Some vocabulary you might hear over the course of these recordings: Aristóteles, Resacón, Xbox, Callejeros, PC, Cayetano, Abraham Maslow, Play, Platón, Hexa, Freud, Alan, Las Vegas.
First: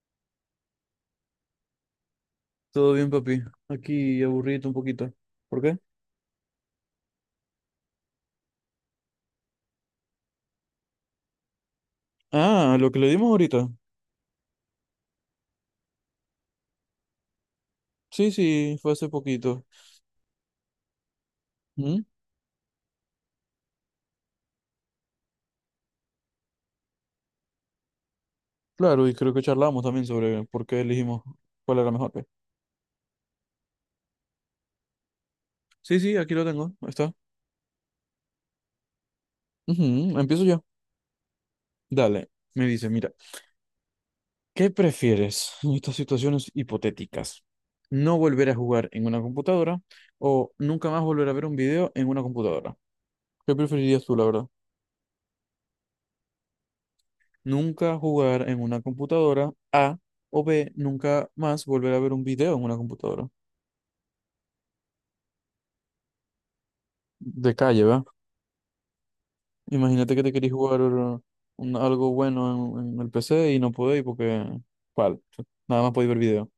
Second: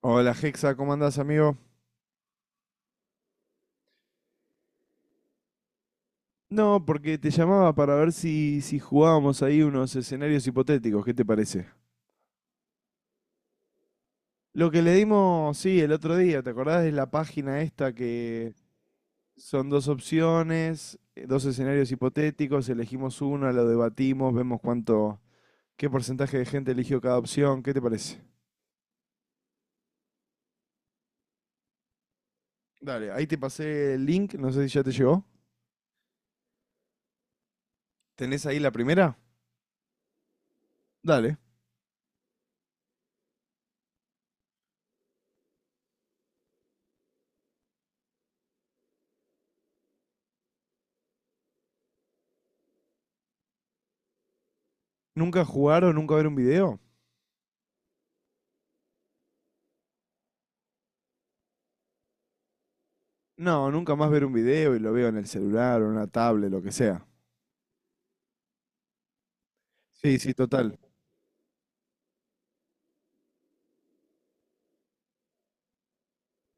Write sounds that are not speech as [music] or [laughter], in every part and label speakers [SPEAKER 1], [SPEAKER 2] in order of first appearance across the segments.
[SPEAKER 1] Hola Hexa, ¿cómo andás, amigo?
[SPEAKER 2] Todo bien, papi. Aquí aburrido un poquito. ¿Por qué?
[SPEAKER 1] No, porque te llamaba para ver si jugábamos ahí unos escenarios hipotéticos, ¿qué te parece?
[SPEAKER 2] Ah, lo que le dimos ahorita.
[SPEAKER 1] Lo que le dimos, sí, el otro día, ¿te acordás de la página esta
[SPEAKER 2] Sí,
[SPEAKER 1] que
[SPEAKER 2] sí, fue hace poquito.
[SPEAKER 1] son dos opciones, dos escenarios
[SPEAKER 2] Mm,
[SPEAKER 1] hipotéticos, elegimos uno, lo debatimos, vemos cuánto, qué porcentaje de gente eligió cada opción, ¿qué te parece?
[SPEAKER 2] Claro, y creo que charlamos también sobre por qué elegimos cuál era mejor, pues.
[SPEAKER 1] Dale, ahí te pasé el link, no sé si ya te llegó.
[SPEAKER 2] Sí, sí, aquí lo tengo. Ahí está.
[SPEAKER 1] ¿Tenés ahí la primera?
[SPEAKER 2] Ujú, empiezo yo.
[SPEAKER 1] Dale.
[SPEAKER 2] Dale. Me dice, mira, ¿qué prefieres en estas situaciones hipotéticas? ¿No volver a jugar en una computadora o nunca más volver a ver un video en una computadora? ¿Qué preferirías tú, la verdad?
[SPEAKER 1] ¿Nunca jugar o nunca ver un video?
[SPEAKER 2] Nunca jugar en una computadora. A o B, nunca más volver a ver un video en una computadora.
[SPEAKER 1] No, nunca más ver un video y lo veo en el celular o en una tablet, lo que sea.
[SPEAKER 2] De calle, ¿va? Imagínate
[SPEAKER 1] Sí,
[SPEAKER 2] que
[SPEAKER 1] sí,
[SPEAKER 2] te querés
[SPEAKER 1] total.
[SPEAKER 2] jugar algo bueno en el PC y no podéis porque... ¿Cuál? Nada más podéis ver video.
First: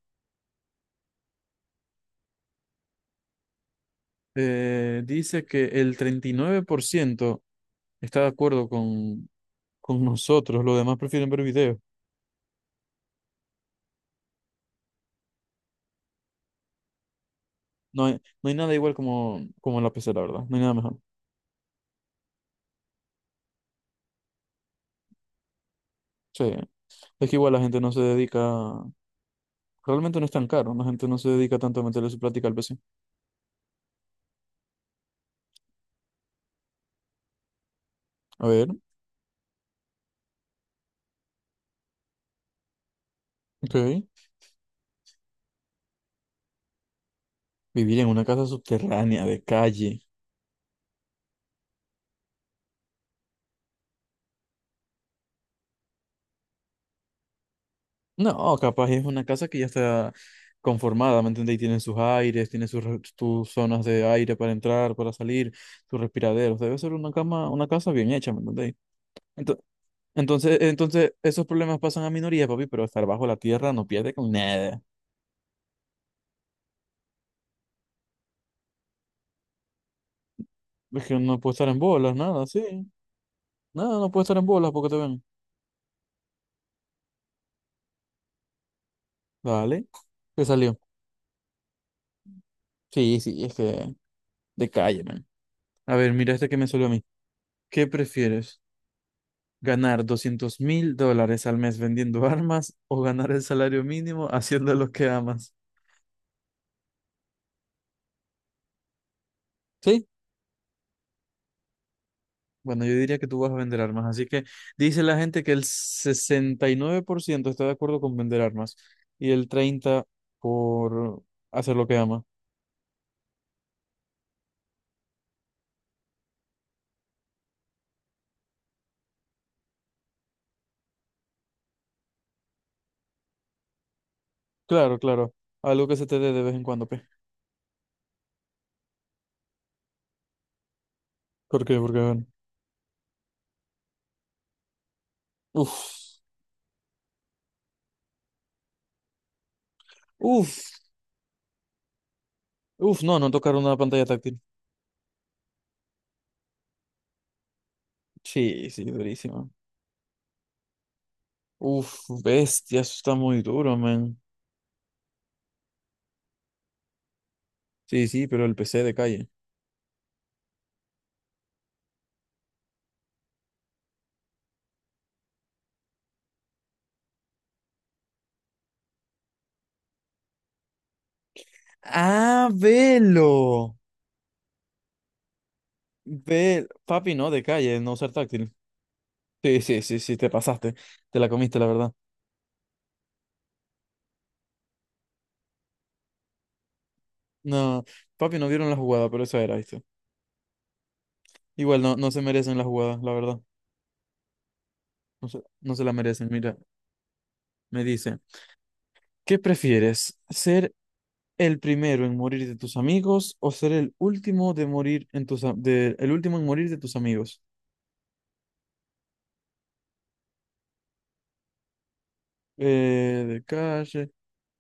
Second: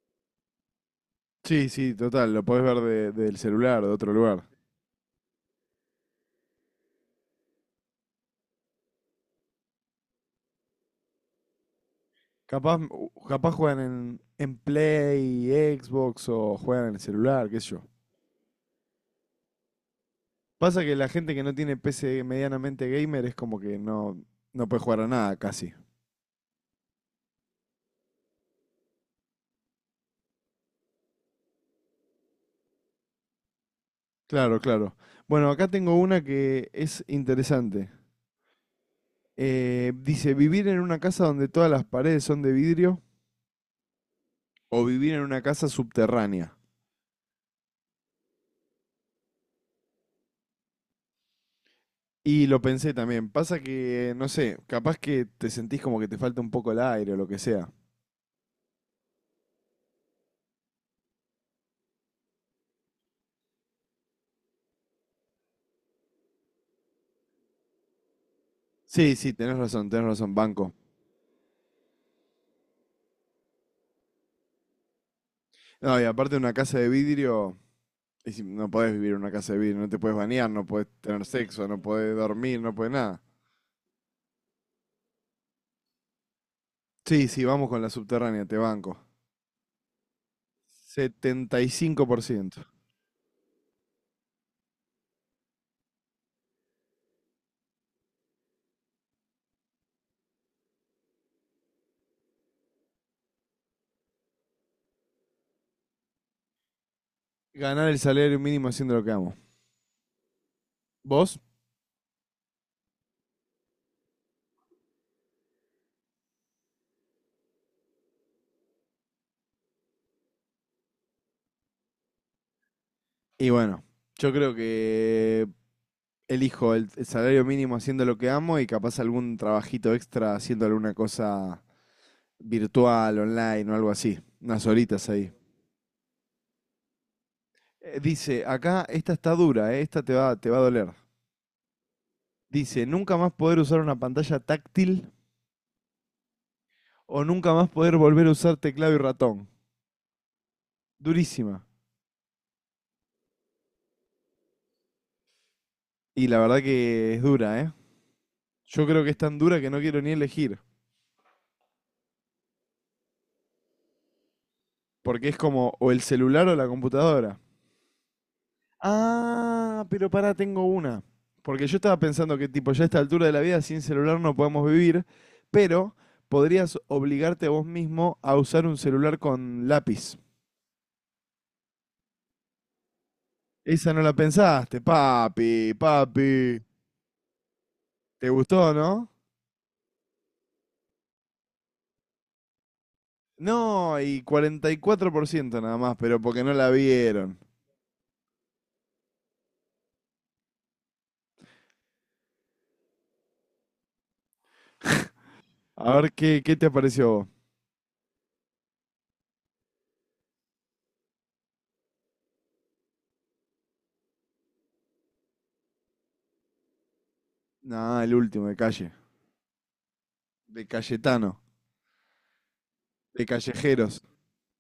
[SPEAKER 1] Sí, sí, total. Lo podés ver del celular, de otro lugar.
[SPEAKER 2] Dice que el 39% está de acuerdo con nosotros. Los demás prefieren ver video.
[SPEAKER 1] Capaz, capaz juegan en Play, Xbox o juegan en el celular, qué sé yo.
[SPEAKER 2] No hay, no hay nada igual como en la PC, la verdad. No hay nada
[SPEAKER 1] Pasa que
[SPEAKER 2] mejor.
[SPEAKER 1] la gente que no tiene PC medianamente gamer es como que no, no puede jugar a nada casi.
[SPEAKER 2] Sí. Es que igual la gente no se dedica realmente no es tan caro, la gente no se dedica tanto a meterle su plática al PC.
[SPEAKER 1] Claro, claro. Bueno, acá tengo una que es interesante.
[SPEAKER 2] A ver,
[SPEAKER 1] Dice, vivir en una casa donde todas las paredes son de vidrio
[SPEAKER 2] ok.
[SPEAKER 1] o vivir en una casa subterránea.
[SPEAKER 2] Vivir en una casa subterránea de calle.
[SPEAKER 1] Y lo pensé también. Pasa que, no sé, capaz que te sentís como que te falta un poco el aire o lo que sea.
[SPEAKER 2] No, capaz es una casa que ya está conformada, ¿me entiendes? Y tiene sus aires, tiene sus, tus zonas de aire para entrar, para salir, sus respiraderos. Debe ser una cama, una casa bien hecha, ¿me entendéis?
[SPEAKER 1] Sí, sí,
[SPEAKER 2] Ento-
[SPEAKER 1] tenés razón,
[SPEAKER 2] Entonces,
[SPEAKER 1] banco.
[SPEAKER 2] entonces, esos problemas pasan a minorías, papi, pero estar bajo la tierra no pierde con nada.
[SPEAKER 1] No, y aparte una casa de vidrio, y no podés vivir en una casa de vidrio, no te podés bañar, no podés
[SPEAKER 2] Es que
[SPEAKER 1] tener
[SPEAKER 2] no puede
[SPEAKER 1] sexo,
[SPEAKER 2] estar en
[SPEAKER 1] no
[SPEAKER 2] bolas,
[SPEAKER 1] podés
[SPEAKER 2] nada, sí.
[SPEAKER 1] dormir, no podés nada.
[SPEAKER 2] Nada, no puede estar en bolas porque te ven.
[SPEAKER 1] Sí, sí, vamos con la subterránea, te banco.
[SPEAKER 2] Dale. ¿Qué salió?
[SPEAKER 1] Setenta y cinco por ciento.
[SPEAKER 2] Sí, sí, es que de calle, man. A ver, mira este que me salió a mí. ¿Qué prefieres? ¿Ganar $200,000 al mes vendiendo [laughs] armas o ganar el salario mínimo haciendo lo que amas?
[SPEAKER 1] Ganar el salario mínimo haciendo lo que amo.
[SPEAKER 2] Sí.
[SPEAKER 1] ¿Vos?
[SPEAKER 2] Bueno, yo diría que tú vas a vender armas. Así que dice la gente que el 69% está de acuerdo con vender armas y el 30% por ciento por hacer lo que ama.
[SPEAKER 1] Y bueno, yo creo que elijo el salario mínimo haciendo lo que amo y capaz algún trabajito extra haciendo alguna cosa virtual, online o algo así. Unas
[SPEAKER 2] Claro,
[SPEAKER 1] horitas ahí.
[SPEAKER 2] claro. Algo que se te dé de vez en cuando, pe.
[SPEAKER 1] Dice, acá esta está dura, esta te va a doler.
[SPEAKER 2] ¿Por qué? Porque, bueno.
[SPEAKER 1] Dice, nunca más poder usar una pantalla táctil
[SPEAKER 2] Uf,
[SPEAKER 1] o nunca más poder volver a usar teclado y ratón.
[SPEAKER 2] uf,
[SPEAKER 1] Durísima.
[SPEAKER 2] uf. No, no tocaron una pantalla táctil.
[SPEAKER 1] Y la verdad que es dura, ¿eh?
[SPEAKER 2] Sí, sí,
[SPEAKER 1] Yo creo que es tan
[SPEAKER 2] durísimo.
[SPEAKER 1] dura que no quiero ni elegir.
[SPEAKER 2] Uf, bestia, eso está muy duro, man.
[SPEAKER 1] Porque es como o el celular o la computadora.
[SPEAKER 2] Sí, sí, pero el PC de calle.
[SPEAKER 1] Ah, pero para tengo una. Porque yo estaba pensando que tipo, ya a esta altura de la vida sin celular no podemos vivir, pero podrías obligarte a vos mismo a usar un celular con lápiz.
[SPEAKER 2] Ah, velo.
[SPEAKER 1] Esa no la pensaste, papi, papi.
[SPEAKER 2] Ve, papi, no, de calle, no ser
[SPEAKER 1] ¿Te
[SPEAKER 2] táctil.
[SPEAKER 1] gustó, no?
[SPEAKER 2] Sí, sí, sí, sí, te pasaste. Te la comiste, la verdad.
[SPEAKER 1] No, y 44% nada más, pero porque no la vieron.
[SPEAKER 2] No, papi, no vieron la jugada, pero eso era, ¿viste? Igual no, no se merecen las jugadas, la verdad. No se la
[SPEAKER 1] A ver,
[SPEAKER 2] merecen.
[SPEAKER 1] qué
[SPEAKER 2] Mira,
[SPEAKER 1] te pareció a vos?
[SPEAKER 2] me dice, ¿qué prefieres? ¿Ser el primero en morir de tus amigos o ser el último de morir en tus, el último en morir de tus amigos?
[SPEAKER 1] Nah, el último, de calle. De Cayetano, de
[SPEAKER 2] De
[SPEAKER 1] Callejeros.
[SPEAKER 2] calle,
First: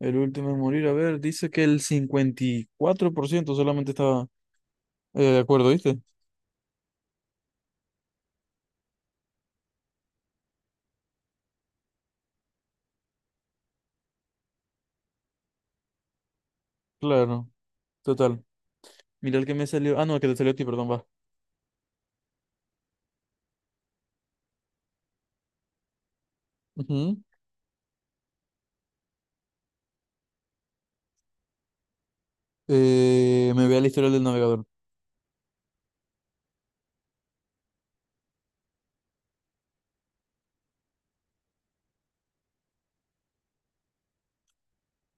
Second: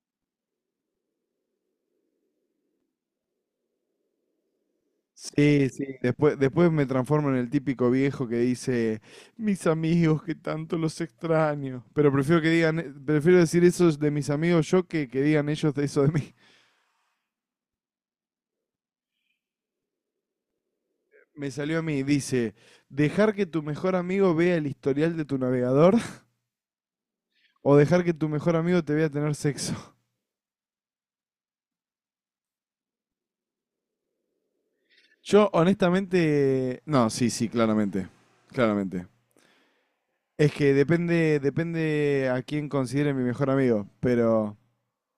[SPEAKER 2] el último en morir, a ver, dice que el 54% solamente estaba de
[SPEAKER 1] Sí,
[SPEAKER 2] acuerdo,
[SPEAKER 1] sí.
[SPEAKER 2] ¿viste?
[SPEAKER 1] Después, después me transformo en el típico viejo que dice, mis amigos, que tanto los extraño. Pero prefiero que digan, prefiero decir eso de mis amigos yo que digan ellos de eso de mí.
[SPEAKER 2] Claro, total. Mira el que me salió. Ah, no, el que te salió a ti, perdón, va.
[SPEAKER 1] Me salió a mí, dice, dejar que tu mejor amigo vea el historial de tu navegador
[SPEAKER 2] Ujú.
[SPEAKER 1] o dejar que tu mejor amigo te vea tener sexo.
[SPEAKER 2] Me vea el historial del navegador.
[SPEAKER 1] Yo honestamente, no, sí, sí, claramente, claramente. Es que depende, depende a quién considere mi mejor amigo, pero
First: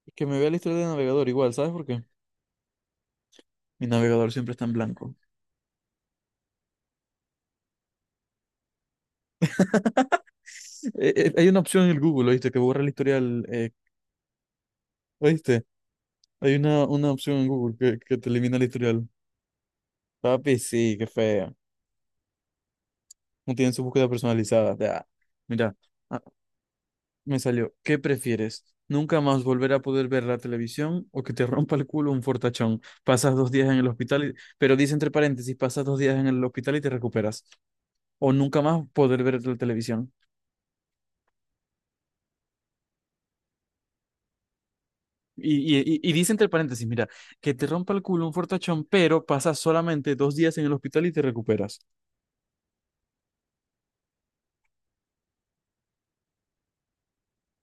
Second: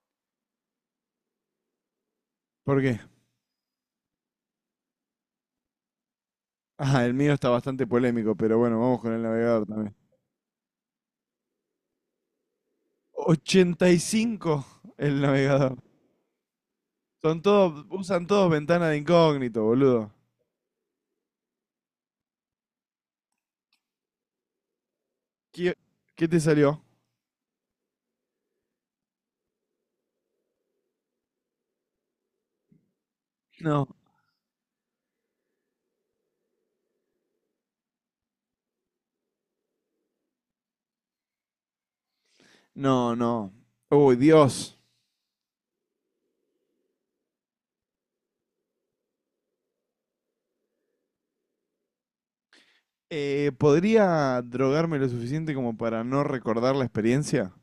[SPEAKER 2] Es que me vea el historial del navegador igual, ¿sabes por qué?
[SPEAKER 1] ¿por qué?
[SPEAKER 2] Mi navegador siempre está en blanco.
[SPEAKER 1] Ah, el mío está bastante polémico, pero bueno, vamos con el navegador también.
[SPEAKER 2] Hay una opción en el Google, ¿oíste? Que borra el historial.
[SPEAKER 1] 85 el
[SPEAKER 2] ¿Oíste?
[SPEAKER 1] navegador.
[SPEAKER 2] Hay una opción
[SPEAKER 1] Son
[SPEAKER 2] en Google
[SPEAKER 1] todos,
[SPEAKER 2] que
[SPEAKER 1] usan
[SPEAKER 2] te
[SPEAKER 1] todos
[SPEAKER 2] elimina el
[SPEAKER 1] ventana de
[SPEAKER 2] historial.
[SPEAKER 1] incógnito, boludo.
[SPEAKER 2] Papi, sí, qué feo. No tienen su búsqueda personalizada. Ah, mira.
[SPEAKER 1] ¿Qué,
[SPEAKER 2] ah,
[SPEAKER 1] qué te salió?
[SPEAKER 2] Me salió, ¿qué prefieres? ¿Nunca más volver a poder ver la televisión o que te rompa el culo un fortachón? Pasas 2 días en el
[SPEAKER 1] No.
[SPEAKER 2] hospital, pero dice entre paréntesis, pasas 2 días en el hospital y te recuperas. O nunca más poder ver la televisión.
[SPEAKER 1] No, no. Uy, Dios.
[SPEAKER 2] Y dice entre paréntesis, mira, que te rompa el culo un fortachón, pero pasas solamente 2 días en el hospital y te recuperas.
[SPEAKER 1] ¿Podría drogarme lo suficiente como para no recordar la experiencia?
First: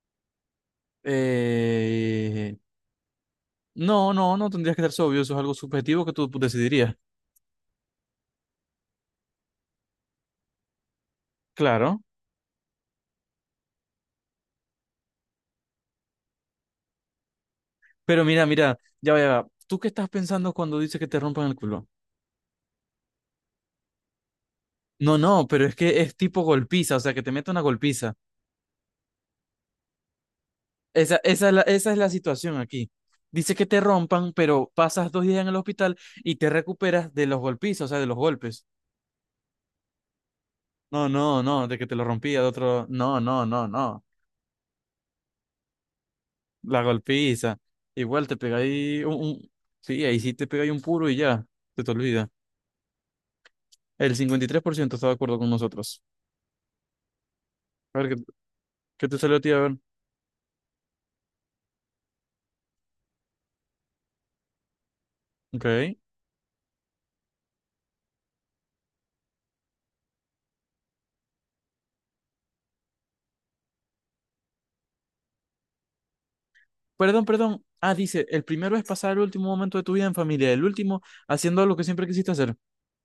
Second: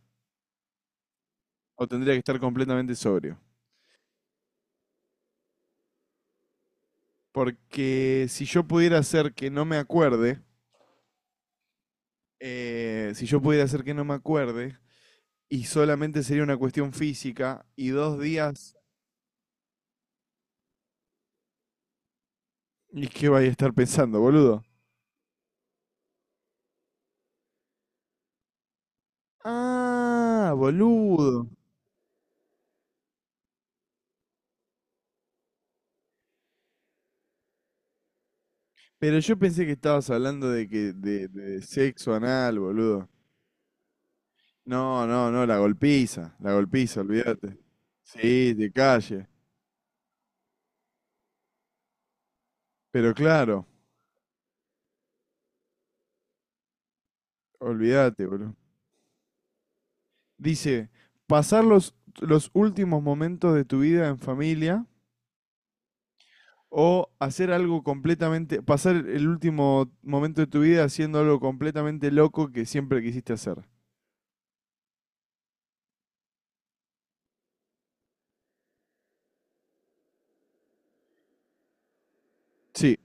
[SPEAKER 1] ¿O tendría que estar
[SPEAKER 2] Eh,
[SPEAKER 1] completamente sobrio?
[SPEAKER 2] No, no, no tendrías que ser sobrio, eso es algo subjetivo que tú decidirías.
[SPEAKER 1] Porque si yo pudiera hacer que no me acuerde,
[SPEAKER 2] Claro.
[SPEAKER 1] si yo pudiera hacer que no me acuerde, y solamente sería una cuestión física, y dos
[SPEAKER 2] Pero mira,
[SPEAKER 1] días,
[SPEAKER 2] mira, ya va, ya va. ¿Tú qué estás pensando cuando dice que te rompan el culo?
[SPEAKER 1] ¿y qué vaya a estar pensando, boludo?
[SPEAKER 2] No, no, pero es que es tipo golpiza, o sea, que te mete una golpiza.
[SPEAKER 1] Ah,
[SPEAKER 2] Esa,
[SPEAKER 1] boludo.
[SPEAKER 2] esa, es la, esa es la situación aquí. Dice que te rompan, pero pasas 2 días en el hospital y te recuperas de los golpizas, o sea, de los golpes.
[SPEAKER 1] Pero yo pensé que estabas hablando de
[SPEAKER 2] No, no,
[SPEAKER 1] de
[SPEAKER 2] no, de que te lo
[SPEAKER 1] sexo
[SPEAKER 2] rompía de
[SPEAKER 1] anal,
[SPEAKER 2] otro.
[SPEAKER 1] boludo.
[SPEAKER 2] No, no, no, no.
[SPEAKER 1] No, no, no, la
[SPEAKER 2] La
[SPEAKER 1] golpiza, olvídate.
[SPEAKER 2] golpiza. Igual te
[SPEAKER 1] Sí,
[SPEAKER 2] pega
[SPEAKER 1] de
[SPEAKER 2] ahí un,
[SPEAKER 1] calle.
[SPEAKER 2] un- Sí, ahí sí te pega ahí un puro y ya, se te olvida.
[SPEAKER 1] Pero claro,
[SPEAKER 2] El 53% está de acuerdo con nosotros. A ver, ¿qué,
[SPEAKER 1] olvídate, boludo.
[SPEAKER 2] qué te salió a ti? A ver.
[SPEAKER 1] Dice, pasar los últimos momentos de tu vida en familia
[SPEAKER 2] Ok.
[SPEAKER 1] o hacer algo completamente, pasar el último momento de tu vida haciendo algo completamente loco que siempre quisiste hacer.
[SPEAKER 2] Perdón, perdón. Ah, dice, el primero es pasar el último momento de tu vida en familia, el último haciendo lo que siempre quisiste hacer.
[SPEAKER 1] Sí,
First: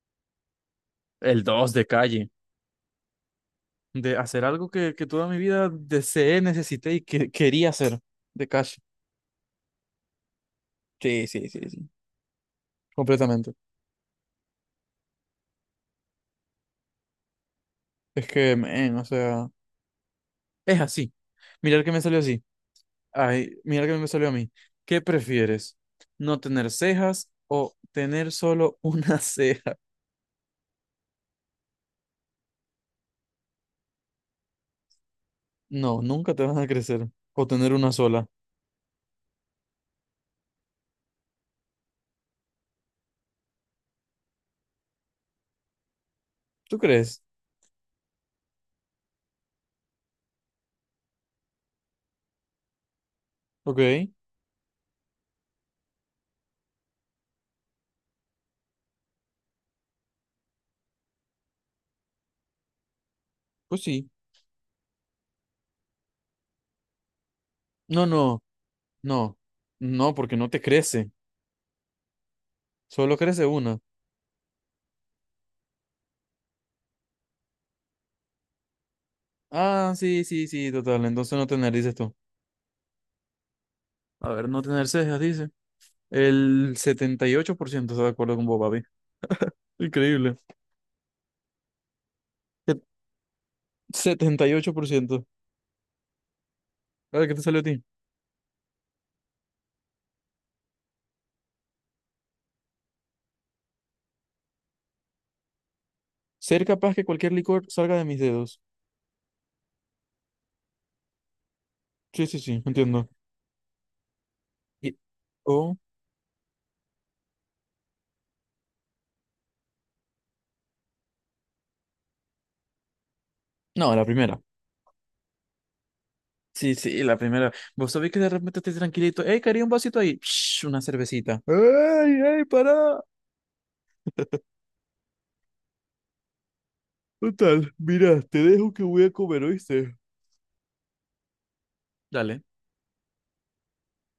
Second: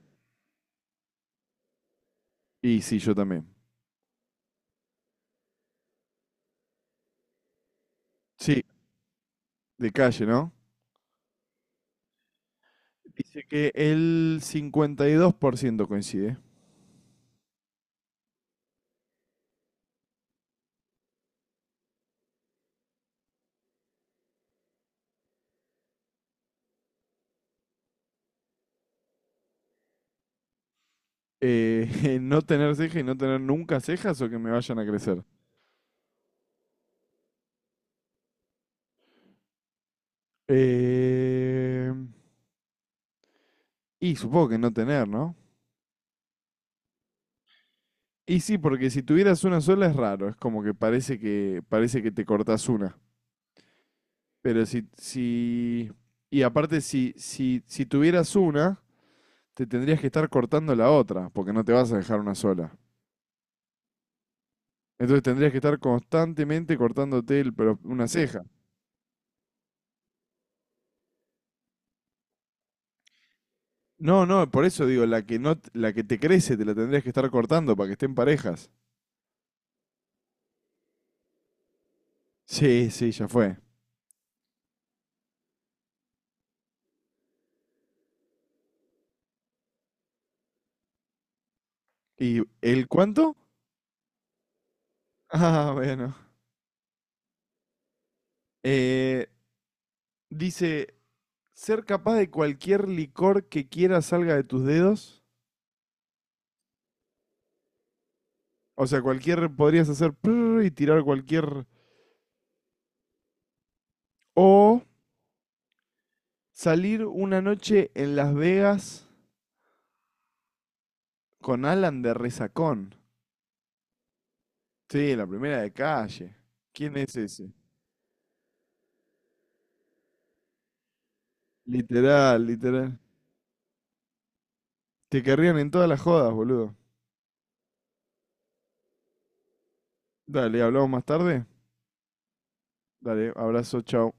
[SPEAKER 2] El dos de calle,
[SPEAKER 1] y sí, yo también.
[SPEAKER 2] de hacer algo que toda mi vida deseé, necesité y que quería hacer de
[SPEAKER 1] Sí,
[SPEAKER 2] calle.
[SPEAKER 1] de calle, ¿no?
[SPEAKER 2] Sí, sí, sí, sí.
[SPEAKER 1] Dice
[SPEAKER 2] Completamente.
[SPEAKER 1] que el 52% coincide.
[SPEAKER 2] Es que, men, o sea, es así. Mirar que me salió así. Ay, mirar que me salió a mí. ¿Qué prefieres? ¿No tener cejas o tener solo una [laughs] ceja?
[SPEAKER 1] [laughs] No tener ceja y no tener nunca cejas o que me vayan a crecer.
[SPEAKER 2] No, nunca te van a crecer. O tener una sola.
[SPEAKER 1] Eh, y supongo que no tener, ¿no?
[SPEAKER 2] ¿Tú crees?
[SPEAKER 1] Y sí, porque si tuvieras una sola es raro, es como que parece que parece que te cortas una.
[SPEAKER 2] Ok,
[SPEAKER 1] Pero si y aparte si, si tuvieras una, te tendrías que estar cortando la otra, porque no te vas a dejar una sola.
[SPEAKER 2] pues sí.
[SPEAKER 1] Entonces tendrías que estar constantemente cortándote el, pero una
[SPEAKER 2] No, no,
[SPEAKER 1] ceja.
[SPEAKER 2] no, no, porque no te crece, solo crece una.
[SPEAKER 1] No, no, por eso digo, la que no, la que te crece te la tendrías que estar cortando para que estén parejas.
[SPEAKER 2] Ah, sí, sí, sí, total, entonces no tener, dices tú.
[SPEAKER 1] Sí, sí, ya fue.
[SPEAKER 2] A ver, no tener cejas, dice. El 78%, está de acuerdo con vos, papi. Increíble.
[SPEAKER 1] ¿Y
[SPEAKER 2] Se-
[SPEAKER 1] el cuánto? [laughs]
[SPEAKER 2] 78%.
[SPEAKER 1] Ah, bueno.
[SPEAKER 2] A ver, ¿qué te salió a ti?
[SPEAKER 1] Eh, dice, ser capaz de cualquier licor que quieras salga de tus dedos.
[SPEAKER 2] Ser capaz que cualquier licor salga de mis dedos.
[SPEAKER 1] O sea, cualquier, podrías hacer prrr y tirar cualquier...
[SPEAKER 2] Sí, sí, sí, entiendo.
[SPEAKER 1] O
[SPEAKER 2] Y- O...
[SPEAKER 1] salir una noche en Las Vegas con Alan de Resacón.
[SPEAKER 2] No, la primera.
[SPEAKER 1] Sí, la primera de calle.
[SPEAKER 2] Sí,
[SPEAKER 1] ¿Quién
[SPEAKER 2] sí,
[SPEAKER 1] es
[SPEAKER 2] la
[SPEAKER 1] ese?
[SPEAKER 2] primera. Vos sabés que de repente estés tranquilito. ¡Ey, quería un vasito ahí! Psh, una cervecita. ¡Ey,
[SPEAKER 1] Literal,
[SPEAKER 2] ey,
[SPEAKER 1] literal.
[SPEAKER 2] pará!
[SPEAKER 1] Te querrían en todas las jodas, boludo.
[SPEAKER 2] Total, mira, te dejo que voy a comer, ¿oíste?
[SPEAKER 1] Dale, hablamos más tarde.
[SPEAKER 2] Dale.
[SPEAKER 1] Dale, abrazo, chao.